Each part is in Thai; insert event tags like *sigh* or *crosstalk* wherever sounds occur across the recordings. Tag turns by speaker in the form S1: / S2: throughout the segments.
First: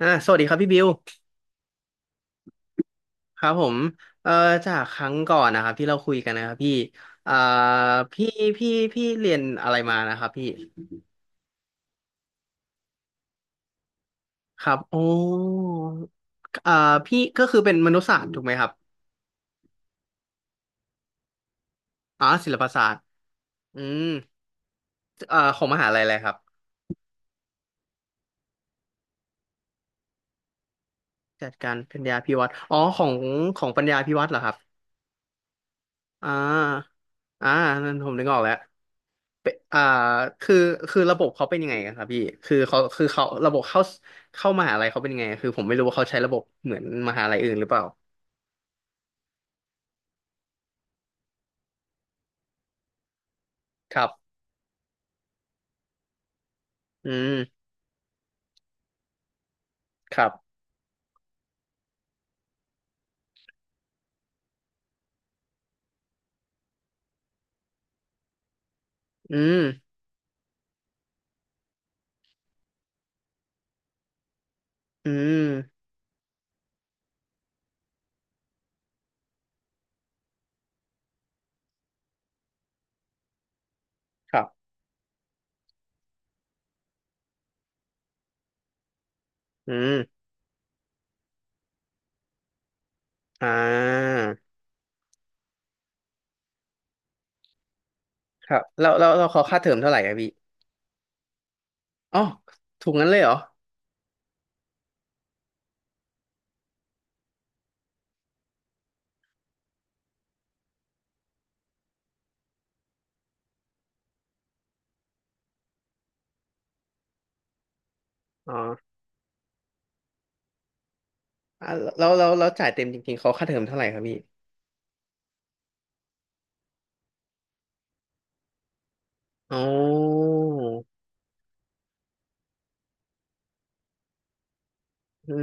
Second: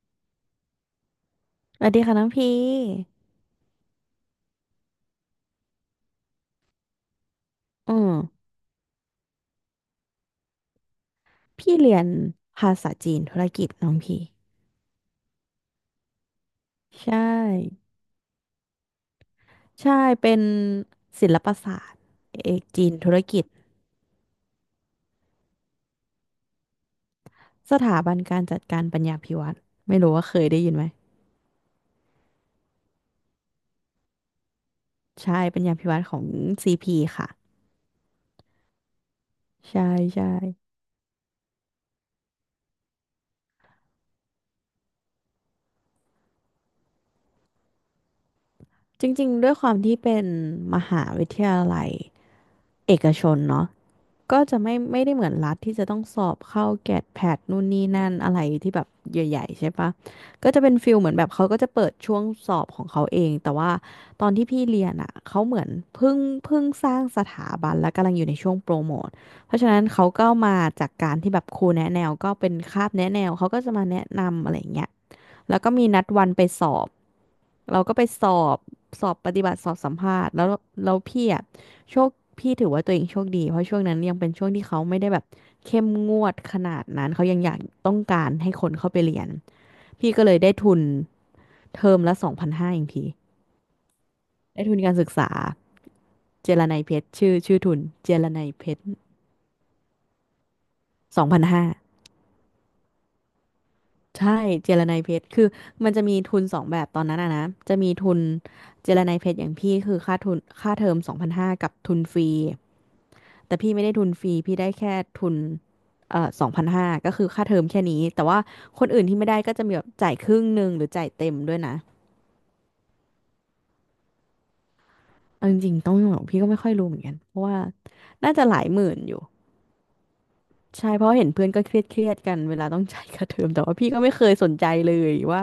S1: อ่าสวัสดีครับพี่บิว
S2: สวัสดีค่ะน้องพี่
S1: ครับผมเอ่อจากครั้งก่อนนะครับที่เราคุยกันนะครับพี่อ่า
S2: อืม
S1: พี่พี่พี่เรียนอะไรมานะครับพี่
S2: พี่เรียนภาษาจีนธุรกิจน้องพี่
S1: ครับโอ้อ่า
S2: ใช่
S1: พี่ก็คือเป็นมนุษยศาสตร์ถูกไหมครับ
S2: ใช่ เป็นศิลปศาสตร์
S1: อ๋อศิ
S2: เอ
S1: ล
S2: ก
S1: ปศา
S2: จี
S1: ส
S2: น
S1: ตร์
S2: ธุรกิจ
S1: อืมของมหาลัยอะไรครับ
S2: สถาบันการจัดการปัญญาภิวัฒน์ไม่รู้ว่าเคยได้ยินไหม
S1: จัดการปัญญาภิวัฒน์อ๋อของของปัญญาภิวัฒน์เหรอครับ
S2: ใช่ปัญญาภิวัฒน์ของ
S1: อ่า
S2: CP ค่ะ
S1: อ่านั่นผมนึกออกแล้ว เป็น
S2: ใช่ใช่
S1: คือระบบเขาเป็นยังไงกันครับพี่คือเขาระบบเข้าเข้ามหาลัยเขาเป็นยังไงคือผมไม่รู้ว่าเขาใช้ระบบเหมือนมหาลัยอื่นหรือเปล่า
S2: จริงๆด้วยความที่เป็นมหาวิทยาลัยเอกชนเนาะ
S1: ครับ
S2: ก็จะไม่ได้เหมือนรัฐที่จะต้องสอบเข้าแกด
S1: อื
S2: แพดนู่
S1: ม
S2: นนี่นั่นอะไรที่แบบใหญ่ๆใช่ปะ
S1: ครั
S2: ก็
S1: บ
S2: จะเป็นฟิลเหมือนแบบเขาก็จะเปิดช่วงสอบของเขาเองแต่ว่าตอนที่พี่เรียนอ่ะเขาเหมือนเพิ่งเพิ่งสร้างสถาบันและกำลังอยู่ในช่วงโปรโมท
S1: อื
S2: เพราะ
S1: ม
S2: ฉะนั้นเขาก็มาจากการที่แบบครูแนะแนวก็เป็นคาบแนะแนวเขาก็จะมาแนะนำอะไรอย่างเงี้ย
S1: อืม
S2: แล้วก็มีนัดวันไปสอบ เราก็ไปสอบสอบปฏิบัติสอบสัมภาษณ์แล้วแล้วพี่อะโชคพี่ถือว่าตัวเองโชคดีเพราะช่วงนั้นยังเป็น
S1: ครั
S2: ช่วง
S1: บ
S2: ที่เขาไม่ได้แบบเข้มงวดขนาดนั้นเขายังอยากต้องการให้คนเข้าไปเรียน
S1: อืม
S2: พี่ก็เลยได้ทุนเทอมละสองพันห้าเองพี่
S1: อ่า
S2: ได้ทุนการศึกษาเจรนัยเพชรชื่อทุนเจรนั
S1: ค
S2: ย
S1: รับ
S2: เพชร
S1: แล้วเราเขาค่าเทอมเท่าไหร่อะพี่
S2: สองพันห้า
S1: อ๋อถูกงั้นเลยเหรอ
S2: ใช่เจรไนยเพชรคือมันจะมีทุนสองแบบตอนนั้นอะนะจะมีทุนเจรไนยเพชรอย่างพี่คือค่าทุนค่าเทอมสองพันห้ากับทุนฟรีแต่พี่ไม่ได้ทุนฟรีพี่ได้แค่ทุนสองพันห้าก็คือค่าเทอมแค่นี้แต่ว่า
S1: อ๋อ
S2: คนอื่นที่ไม่ได้ก็จะมีแบบจ่ายครึ่งหนึ่งหรือจ่ายเต็มด้วย
S1: อ่า
S2: นะ
S1: แล้วจ่ายเต็มจริงๆเขาค่าเทอมเท่าไหร่ครับพี่
S2: เอาจริงๆต้องบอกพี่ก็ไม่ค่อยรู้เหมือนกันเพราะว่าน่าจะหลายหมื่นอยู่
S1: อ๋อ
S2: ใช่เพราะเห็นเพื่อนก็เครียดกันเวลาต้องจ่ายค่าเทอมแต่ว่าพี่ก็ไม่เคยสนใจเลย
S1: อื
S2: ว่า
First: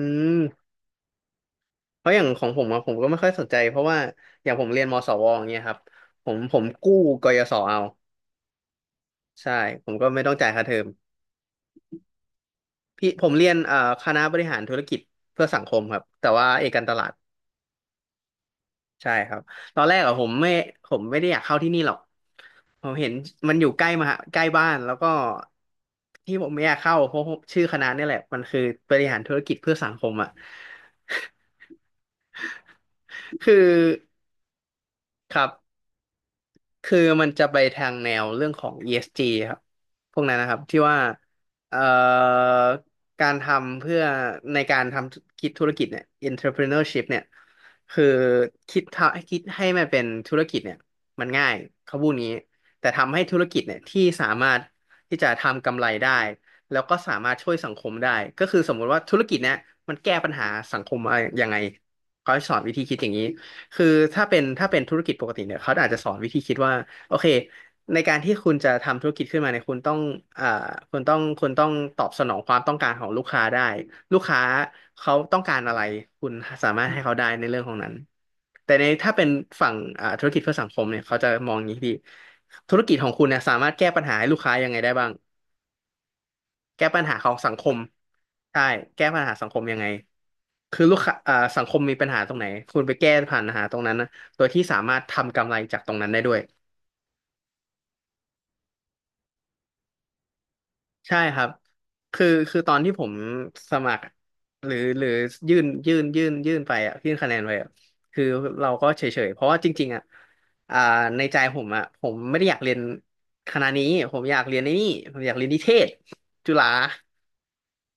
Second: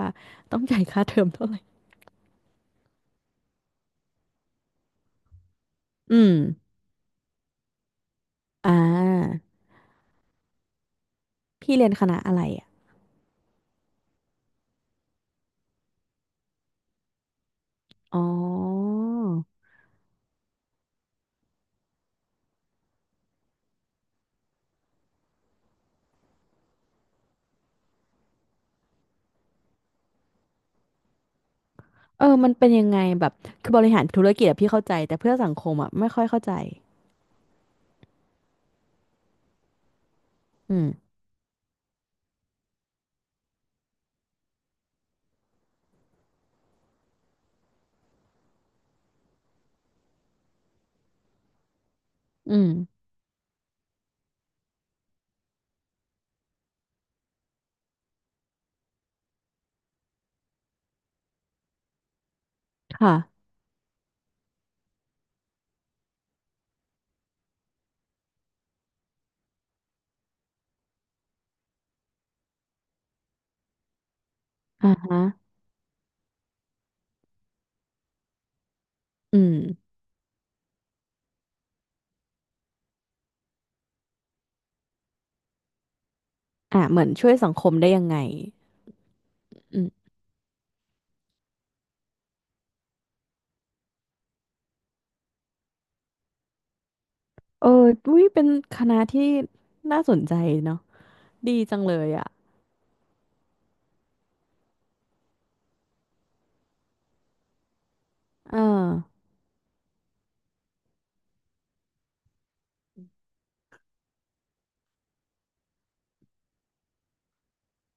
S2: ต้อง
S1: ม
S2: จ่ายค่าเทอมเท่าไหร่
S1: เพราะอย่างของผมอะผมก็ไม่ค่อยสนใจเพราะว่าอย่างผมเรียนมสวอย่างเงี้ยครับ
S2: อื
S1: ผ
S2: ม
S1: มผมกู้กยศเอา
S2: อ่
S1: ใช่
S2: า
S1: ผมก็ไม่ต้องจ่ายค่าเทอม
S2: พี่เรียนคณะอะไรอ่ะ
S1: พี่ผมเรียนคณะบริหารธุรกิจเพื่อสังคมครับแต่ว่าเอกการตลาด
S2: อ๋อ
S1: ใช่ครับตอนแรกอะผมไม่ได้อยากเข้าที่นี่หรอกผมเห็นมันอยู่ใกล้มหาใกล้บ้านแล้วก็ที่ผมไม่อยากเข้าเพราะชื่อคณะเนี่ยแหละมันคือบริหารธุรกิจเพื่อสังคมอะ
S2: เออมันเป็นยังไงแบบ
S1: คือ
S2: คือบริหารธุรกิจอะพี่เข้าใจแต่เพื่
S1: ค
S2: อ
S1: รั
S2: สังคม
S1: บ
S2: อ่ะไม่ค่อยเข้าใจ
S1: คือมันจะไปทางแนวเรื่องของ ESG ครับพวกนั้นนะครับ
S2: อื
S1: ที่ว่า
S2: ม
S1: เอ่อการทำเพื่อในการทำคิดธุรกิจเนี่ย entrepreneurship เนี่ยคือคิดทำคิดให้มันเป็นธุรกิจเนี่ยมันง่ายเขาพูดงี้
S2: อืม
S1: แต่ทำให้ธุรกิจเนี่ยที่สามารถที่จะทำกำไรได้แล้วก็สามารถช่วยสังคมได้ก็คือสมมุติว่าธุรกิจเนี่ยมันแก้ปัญหาสังคมอะไรยังไงเขาให้สอนวิธีคิดอย่างนี้
S2: ค่ะ
S1: คือถ้าเป็นธุรกิจปกติเนี่ยเขาอาจจะสอนวิธีคิดว่าโอเคในการที่คุณจะทำธุรกิจขึ้นมาเนี่ยคุณต้องอ่าคุณต้องตอบสนองความต้องการของลูกค้าได้ลูกค้า
S2: อ่า
S1: เขา
S2: ฮะ
S1: ต้องการอะไรคุณสามารถให้เขาได้ในเรื่องของนั้นแต่ในถ้าเป็น
S2: อืม
S1: ฝั่งธุรกิจเพื่อสังคมเนี่ยเขาจะมองอย่างนี้ดีธุรกิจของคุณเนี่ยสามารถแก้ปัญหาให้ลูกค้ายังไงได้บ้าง
S2: อ่ะ
S1: แก้
S2: เห
S1: ปั
S2: มื
S1: ญ
S2: อน
S1: หาข
S2: ช่
S1: อ
S2: วย
S1: ง
S2: สั
S1: สั
S2: ง
S1: งค
S2: คม
S1: ม
S2: ได้ยังไง
S1: ใช่แก้ปัญหาสังคมยั
S2: อื
S1: งไง
S2: ม
S1: คือลูกค้าสังคมมีปัญหาตรงไหนคุณไปแก้ผ่านปัญหาตรงนั้นนะโดยที่สามารถทำกำไรจากตรงนั้นได้ด้วย
S2: เอออุ้ยเป็นคณะที่น่าสนใจเนาะ
S1: ใช่ครับ
S2: ดีจังเลยอ่ะ
S1: คือตอนที่ผมสมัครหรือยื่นไปอ่ะยื่นคะแนนไปอ่ะคือ
S2: เออ
S1: เราก็เฉยๆเพราะว่าจริงๆอ่ะอ่าในใจผมอ่ะผมไม่ได้อยากเรียนคณะนี้ผมอยากเรียนไนนี่ผมอยากเรียนนิเทศจุฬา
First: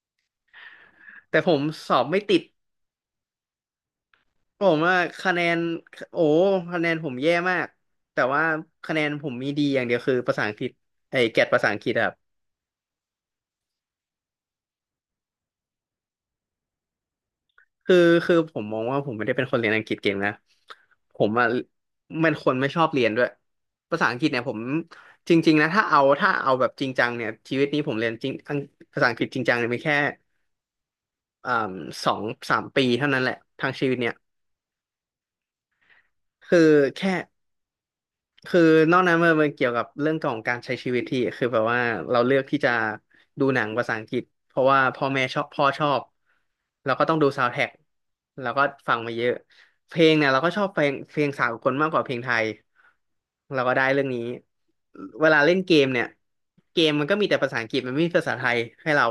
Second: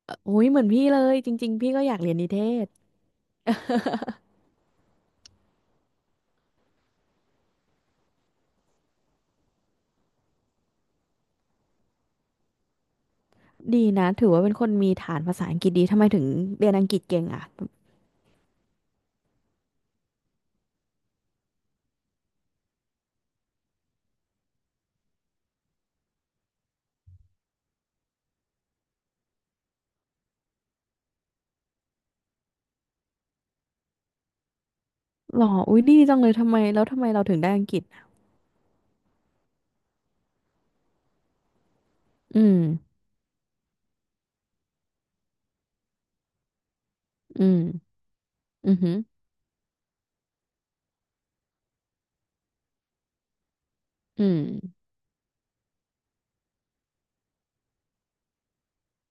S2: อุ้ยเหมือนพี่เลยจ
S1: แต่
S2: ริ
S1: ผ
S2: ง
S1: ม
S2: ๆพี่ก็
S1: ส
S2: อยา
S1: อ
S2: ก
S1: บ
S2: เรียน
S1: ไม่
S2: นิเท
S1: ติด
S2: ศ
S1: ผมว่าคะแนนโอ้คะแนนผมแย่มากแต่ว่าคะแนนผมมีดีอย่างเดียวคือภาษาอังกฤษไอ้แกรดภาษาอังกฤษอะครับ
S2: ดีนะถือว่าเป็นคนมีฐานภาษาอังกฤษดีทำไมถึงเรียนอังกฤษเก่งอ่ะ
S1: คือคือผมมองว่าผมไม่ได้เป็นคนเรียนอังกฤษเก่งนะผมอะเป็นคนไม่ชอบเรียนด้วยภาษาอังกฤษเนี่ยผมจริงๆนะถ้าเอาแบบจริงจังเนี่ยชีวิตนี้ผมเรียนจริงอังภาษาอังกฤษจริงจังเนี่ยมีแค่อ่าสองสามปีเท่านั้นแหละทางชีวิตเนี่ย
S2: หรออุ้ยดีจังเลยทำ
S1: คื
S2: ไม
S1: อ
S2: แล้วทำไม
S1: แค่
S2: เราถึงได้อังกฤษอะ
S1: คือนอกนั้นมันเกี่ยวกับเรื่องของการใช้ชีวิตที่คือแบบว่าเราเลื
S2: อื
S1: อกที่
S2: ม
S1: จะดูหนังภาษาอังกฤษเพราะว่าพ่อแม่ชอบพ่อชอบเราก็ต้องดู
S2: อื
S1: ซาว n d t ท
S2: ม
S1: a c k เราก็
S2: อือหื
S1: ฟั
S2: อ
S1: งมาเยอะเพลงเนี่ยเราก็ชอบเพลงสากลมากกว่าเพลงไทยเราก็ได้เรื่องนี้
S2: อืม
S1: เวลาเล่นเกมเนี่ยเกมมันก็มีแต่ภาษาอังกฤษมันไม่มีภาษาไทยให้เรา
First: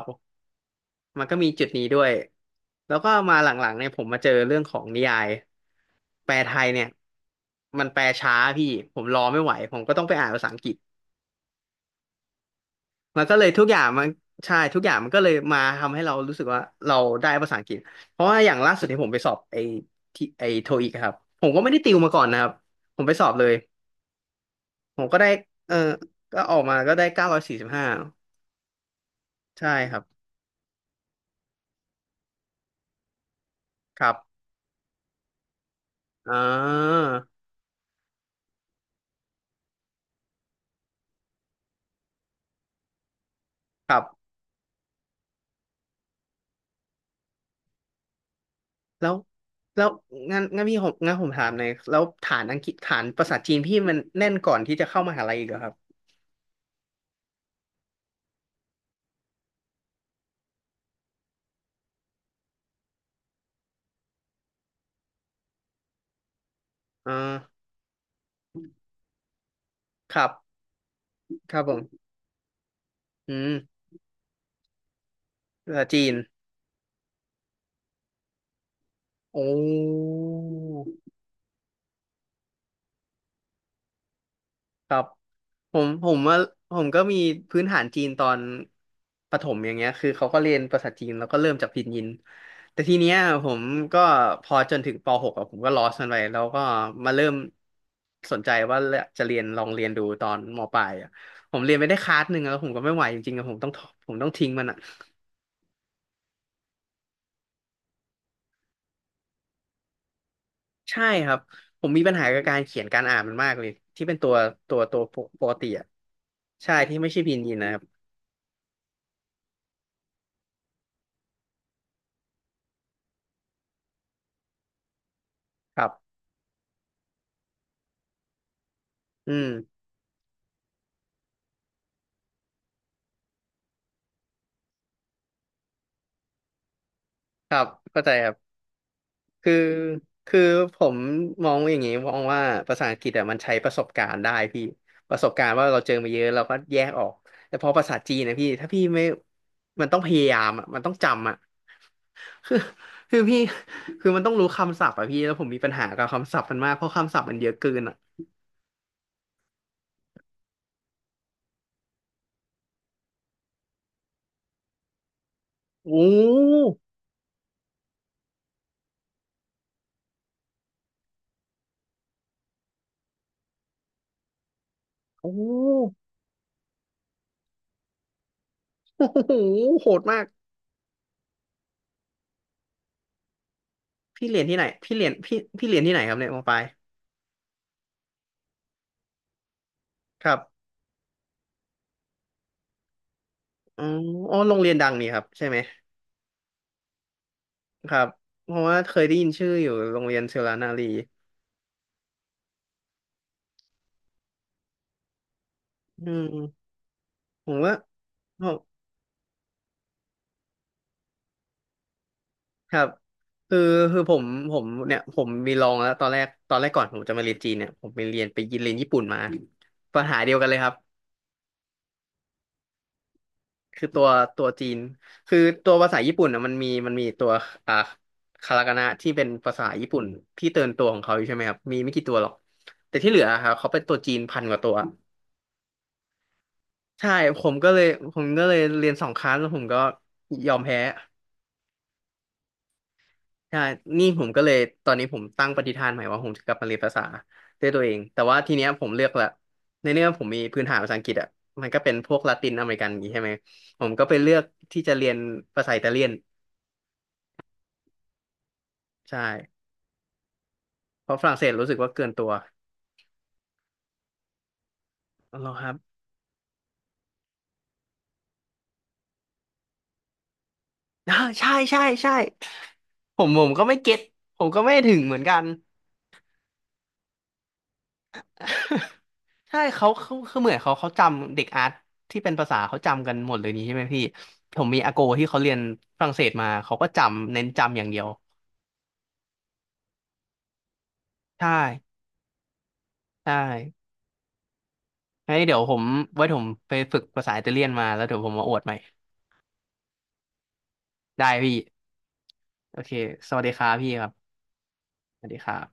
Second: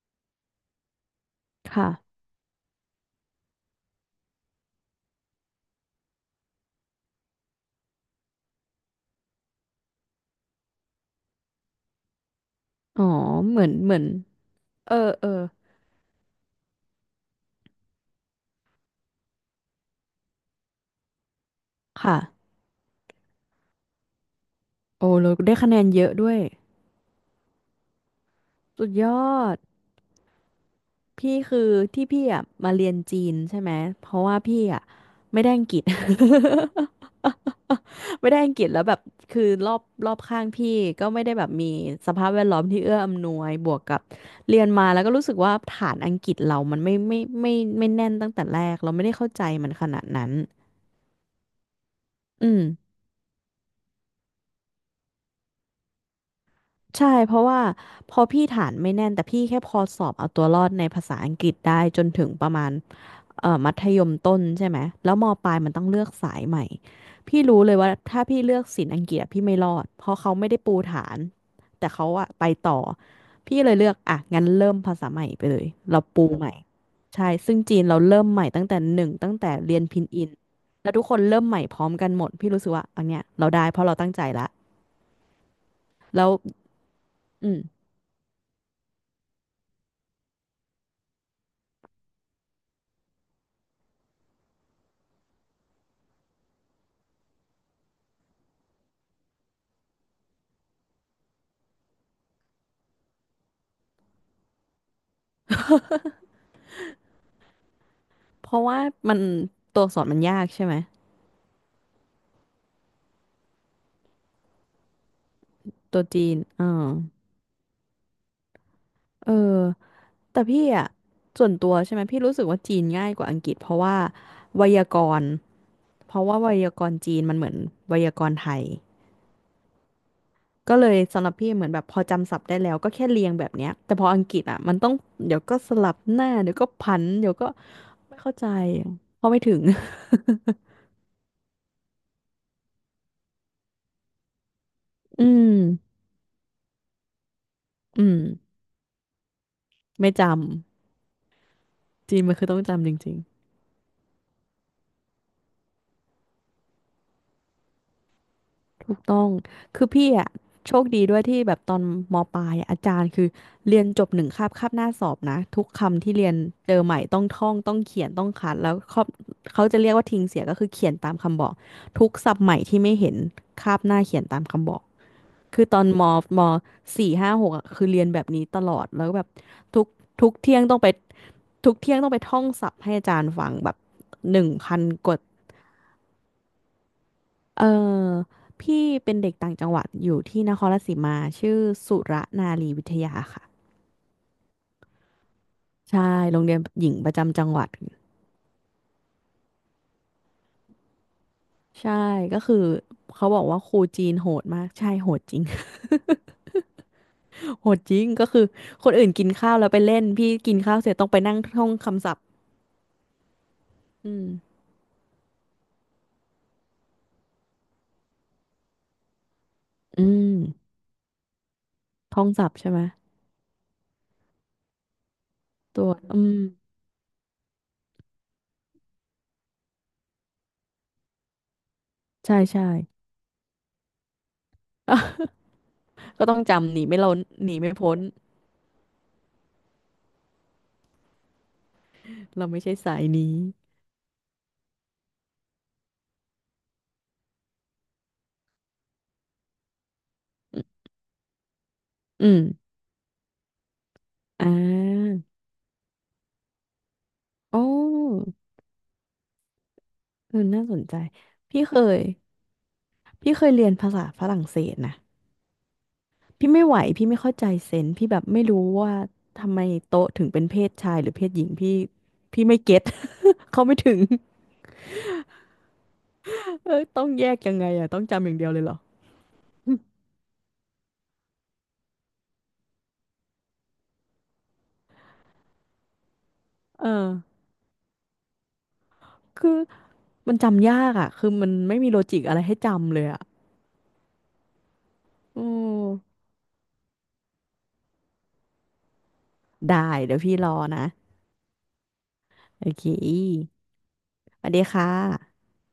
S1: มันก็มีจุดนี้ด้วย
S2: ค่ะ
S1: แล้วก็มาหลังๆเนี่ยผมมาเจอเรื่องของนิยายแปลไทยเนี่ยมันแปลช้าพี่ผมรอไม่ไหวผมก็ต้องไปอ่านภาษาอังกฤษ
S2: อ๋อ
S1: มันก็เลย
S2: เหมื
S1: ทุก
S2: อน
S1: อย่าง
S2: เหมือ
S1: มั
S2: น
S1: นใช่ทุกอ
S2: เอ
S1: ย่า
S2: อ
S1: งมันก็
S2: เอ
S1: เล
S2: อ
S1: ยมาทำให้เรารู้สึกว่าเราได้ภาษาอังกฤษเพราะว่าอย่างล่าสุดที่ผมไปสอบที่ไอโทอีกครับผมก็ไม่ได้ติวมาก่อนนะค
S2: ค่ะ
S1: รับผมไปสอบเลยผม
S2: โอ้
S1: ก็ได้
S2: เราได้คะ
S1: เออ
S2: แนนเยอะด้วย
S1: ก็ออกมาก็ได้945
S2: สุดยอด
S1: ใช่ครับ
S2: พี่คือที่พี่อ่ะมาเรียนจีนใช่ไหม
S1: ค
S2: เพ
S1: รั
S2: ราะว่า
S1: บ
S2: พี่อ่ะไม่ได้อังกฤษ
S1: อ่า
S2: *laughs* ไม่ได้อังกฤษแล้วแบบ คือรอบข้างพี่ก็ไม่ได้แบบมีสภาพแวดล้อมที่เอื้ออำนวยบวก
S1: ค
S2: กั
S1: รั
S2: บ
S1: บ
S2: เรียนมาแล้วก็รู้สึกว่าฐานอังกฤษเรามันไม่แน่นตั้งแต่แรกเราไม่
S1: แล้
S2: ได้
S1: ว
S2: เข้าใจมัน
S1: แล้
S2: ข
S1: ว
S2: นาดนั้น
S1: งั้นงั้นพี่ผมผมถามหน่อยแล้วฐาน
S2: อื
S1: อัง
S2: ม
S1: กฤษฐานภาษาจีนพี่มันแน่นก่อนที่จะเข้ามหาลัยอีกเหรอครับ
S2: ใช่เพราะว่าพอพี่ฐานไม่แน่นแต่พี่แค่พอสอบเอาตัวรอดในภาษาอังกฤษได้จนถึงประมาณมัธยมต้นใช่ไหมแล้วมปลายมันต้องเลือกสายใหม่
S1: อ่
S2: พี่รู้
S1: า
S2: เลยว่าถ้าพี่เลือกศิลป์อังกฤษอะพี่ไม่รอดเพ
S1: ค
S2: ราะ
S1: รั
S2: เขาไม่
S1: บ
S2: ได้ปูฐาน
S1: ครับผ
S2: แต่
S1: ม
S2: เขาอะไปต่อ
S1: อืม
S2: พี่เลยเลือกอ่ะงั้นเริ่มภาษาใหม่ไปเลย
S1: ภาษา
S2: เรา
S1: จีน
S2: ปูใหม่ใช่ซึ่งจีนเราเริ่มใหม่ตั้งแต่หนึ่งตั้ง
S1: โอ้
S2: แต่เรียนพินอินแล้วทุกคนเริ่มใหม่พร้อมกันหมดพี่รู้สึกว่าอันเนี้ยเราได้เพราะเราตั้งใจละ
S1: ครับผม
S2: แล้ว
S1: ว่าผมก็มี
S2: อืม
S1: พื้นฐานจีนตอนประถมอย่างเงี้ยคือเขาก็เรียนภาษาจีนแล้วก็เริ่มจากพินยินแต่ทีเนี้ยผมก็พอจนถึงปหกอะผมก็ลอสมันไปแล้วก็มาเริ่มสนใจว่าจะเรียนลองเรียนดูตอนมปลายอะผมเรียนไปได้คลาสหนึ่งแล้วผมก็ไม่ไหวจริงๆอะผมต้องทิ้งมันอะ
S2: เพราะว่ามันตัวอักษรมันยากใช่ไหม
S1: ใช่ครับผมมีปัญหากับการเขียนการอ่านมันมากเลยที่เป็นตัวปกติอะ
S2: ตัวจีนอ่
S1: ใช่
S2: า
S1: ที่ไม่ใช่พินยินนะครับ
S2: เออแต่พี่อ่ะส่วนตัวใช่ไหมพี่รู้สึกว่าจีนง่ายกว่าอังกฤษเพราะว่าไวยากรณ์
S1: ครับ
S2: เพราะว่าไวยากรณ์จีนมันเหมือนไวยากรณ์ไทย
S1: อืม
S2: ก็เลยสำหรับพี่เหมือนแบบพอจำศัพท์ได้แล้วก็แค่เรียงแบบเนี้ยแต่พออังกฤษอ่ะมันต้องเดี๋ยวก็สลับหน้าเดี๋ยวก็พันเดี๋ยวก็
S1: ครับเข้าใจ
S2: ไม่
S1: ครั
S2: เข้าใจ
S1: บ
S2: เพราะไม่
S1: คื
S2: ถึ
S1: อ
S2: ง
S1: คือผมมองอย่างนี้มองว่าภาษาอังกฤษอะมันใช้ประสบการณ์ได้พี่ป
S2: *laughs*
S1: ระ
S2: อื
S1: สบการ
S2: ม
S1: ณ์ว่าเราเจอมาเยอะเราก็แยกออกแต่พอภาษา
S2: อื
S1: จี
S2: ม
S1: นนะพี่ถ้าพี่ไม่มันต้องพ
S2: ไม่จ
S1: ยายามอะมันต้องจำอะ
S2: ำจีนมันคื
S1: *laughs*
S2: อ
S1: คื
S2: ต้
S1: อ
S2: องจำจริง
S1: คือพี่คือมันต้องรู้คำศัพท์อะพี่แล้วผมมีปัญหากับคำศัพท์มันมากเพราะคำศัพท์มันเยอะเกินอะ
S2: ถูกต้องคือพี่อ่ะโชคดีด้วยที่แบบตอนมปลายอะอาจารย์คือเรียนจบหนึ่งคาบคาบหน้าสอบนะทุก
S1: โอ้
S2: คำที่เรียนเจอใหม่ต้องท่องต้องเขียนต้องคัดแล้วเขาเขาจะเรียกว่าทิ้งเสียก็คือเขียนตามคำบอกทุกศัพท์ใหม่ที่ไม่เห็นคาบหน้าเขียนตามคำบอก
S1: โอ้
S2: คือตอนมมสี่ห้าหกอ่ะคือเรียนแบบนี้ตลอดแล้
S1: โอ้
S2: วแบบ
S1: โห
S2: ทุก
S1: โหดมาก
S2: ทุกเที่ยงต้องไปทุกเที่ยงต้องไปท่องศัพท์ให้อาจารย์ฟังแบบ
S1: พี่
S2: ห
S1: เรียน
S2: นึ่ง
S1: ที่ไหน
S2: พัน
S1: พี่เรี
S2: ก
S1: ยน
S2: ว่า
S1: พี่พี่เรียนที่ไหนครับเนี่ยมอปลาย
S2: เออพี่เป็นเด็กต่างจังหวัดอยู่
S1: ครั
S2: ที่นค
S1: บ
S2: รราชสีมาชื่อสุรนารีวิทยาค่ะ
S1: อ๋ออ๋อโรงเรียนดังนี่ครับใช่ไหม
S2: ใช่โรงเรียนหญิงประจำจังหวัด
S1: ครับเพราะว่าเคยได้ยินชื่ออยู่โรงเรียนเชลานารี
S2: ใช่ก็คือเขาบอกว่าครูจีนโหดมากใช่โหดจริง
S1: อืมผม
S2: *laughs* โห
S1: ว่า
S2: ดจริงก็
S1: ผ
S2: คือ
S1: ม
S2: คนอื่นกินข้าวแล้วไปเล่นพี่กินข้าวเสร็จต้องไปนั่งท่องคำศัพท์
S1: ครับคือคือผ
S2: อื
S1: ม
S2: ม
S1: ผมเนี่ยผมมีลองแล้วตอนแรกก่อนผมจะมาเรียนจีนเนี่ยผมไปเรียนไปยินเรียนญี่ปุ่นมาปั
S2: อื
S1: ญหา
S2: ม
S1: เดียวกันเลยครับ
S2: ท่องศัพท์ใช่ไหม
S1: คือตัวจีนคือตัว
S2: ตั
S1: ภา
S2: ว
S1: ษาญี่
S2: อื
S1: ปุ่น
S2: ม
S1: อ่ะมันมีตัวอ่าคาตาคานะที่เป็นภาษาญี่ปุ่นที่เติมนตัวของเขาอยู่ใช่ไหมครับมีไม่กี่ตัวหรอก
S2: ใช่ใช่
S1: แต่ที่เหลืออะครับเขาเป็นตัวจีนพันกว่าตัว
S2: *laughs* ก็ต้องจำหนีไม่
S1: ใช่
S2: ล้น
S1: ผ
S2: ห
S1: ม
S2: นี
S1: ก็
S2: ไม่
S1: เลย
S2: พ้น
S1: ผมก็เลยเรียนสองครั้งแล้วผมก็ยอมแพ้
S2: เราไม่ใช่สายนี้
S1: ใช่นี่ผมก็เลยตอนนี้ผมตั้งปณิธานใหม่ว่าผมจะกลับมาเรียนภาษาด้วยตัวเองแต่ว่าทีเนี้ยผมเลือกละในเรื่องผมมีพื้นฐานภาษาอังกฤษอ่ะมันก็เป็นพวก
S2: อื
S1: ลา
S2: ม
S1: ตินอเมริกันอย่างงี้ใช่ไหมผมก็ไปเลือก
S2: อ่
S1: ที่จะเรียน
S2: า
S1: ภาษาอิตาเลียน
S2: โอ้
S1: ใช่
S2: เออน่าสนใจ
S1: เพราะฝรั่งเศส
S2: พี่
S1: รู้สึ
S2: เค
S1: กว่า
S2: ย
S1: เกินตัว
S2: พี่เคยเรียนภาษาฝรั่งเศสนะ
S1: อ๋อเหรอครับ
S2: พี่ไม่ไหวพี่ไม่เข้าใจเซนส์พี่แบบไม่รู้ว่าทำไมโต๊ะถึงเป็นเพศชายหรือ
S1: อ่า
S2: เพศหญิ
S1: ใช่
S2: งพี่
S1: ใช่ใช่
S2: พี่ไม่เก็ต
S1: ผมผ
S2: *laughs*
S1: ม
S2: เขา
S1: ก็ไม่
S2: ไม่
S1: เก็
S2: ถึ
S1: ต
S2: ง
S1: ผมก็ไม่ถึงเหมือนกัน
S2: เออต้องแยกยังไงอ่ะต้องจำอย่างเดียวเลยเหรอ
S1: *laughs* ใช่เขาคือเหมือนเขาจำเด็กอาร์ตที่เป็นภาษาเขาจำกันหมดเลยนี่ใช่ไหมพี่ผมมีอาโกที่เขาเรียนฝรั่งเศสมาเขา
S2: *laughs*
S1: ก็
S2: เออ
S1: จำเน้นจำอย่างเดียว
S2: คือมันจำยากอ่ะคือ
S1: ใช
S2: มันไม่มี
S1: ่
S2: โลจิกอะไรให้จำเลยอ่ะ
S1: ใช่งั้น
S2: อือ
S1: เดี๋ยวผมไว้ผมไปฝึกภาษาอิตาเลียนมาแล้วเดี๋ยวผมมาอวดใหม่
S2: ได้เดี๋ยวพี่รอนะ
S1: ได้พี่
S2: โอ
S1: โอ
S2: เค
S1: เคสวัสดีครับพี่ครับ
S2: สวัสดีค่
S1: สวัสดี
S2: ะ
S1: ครับ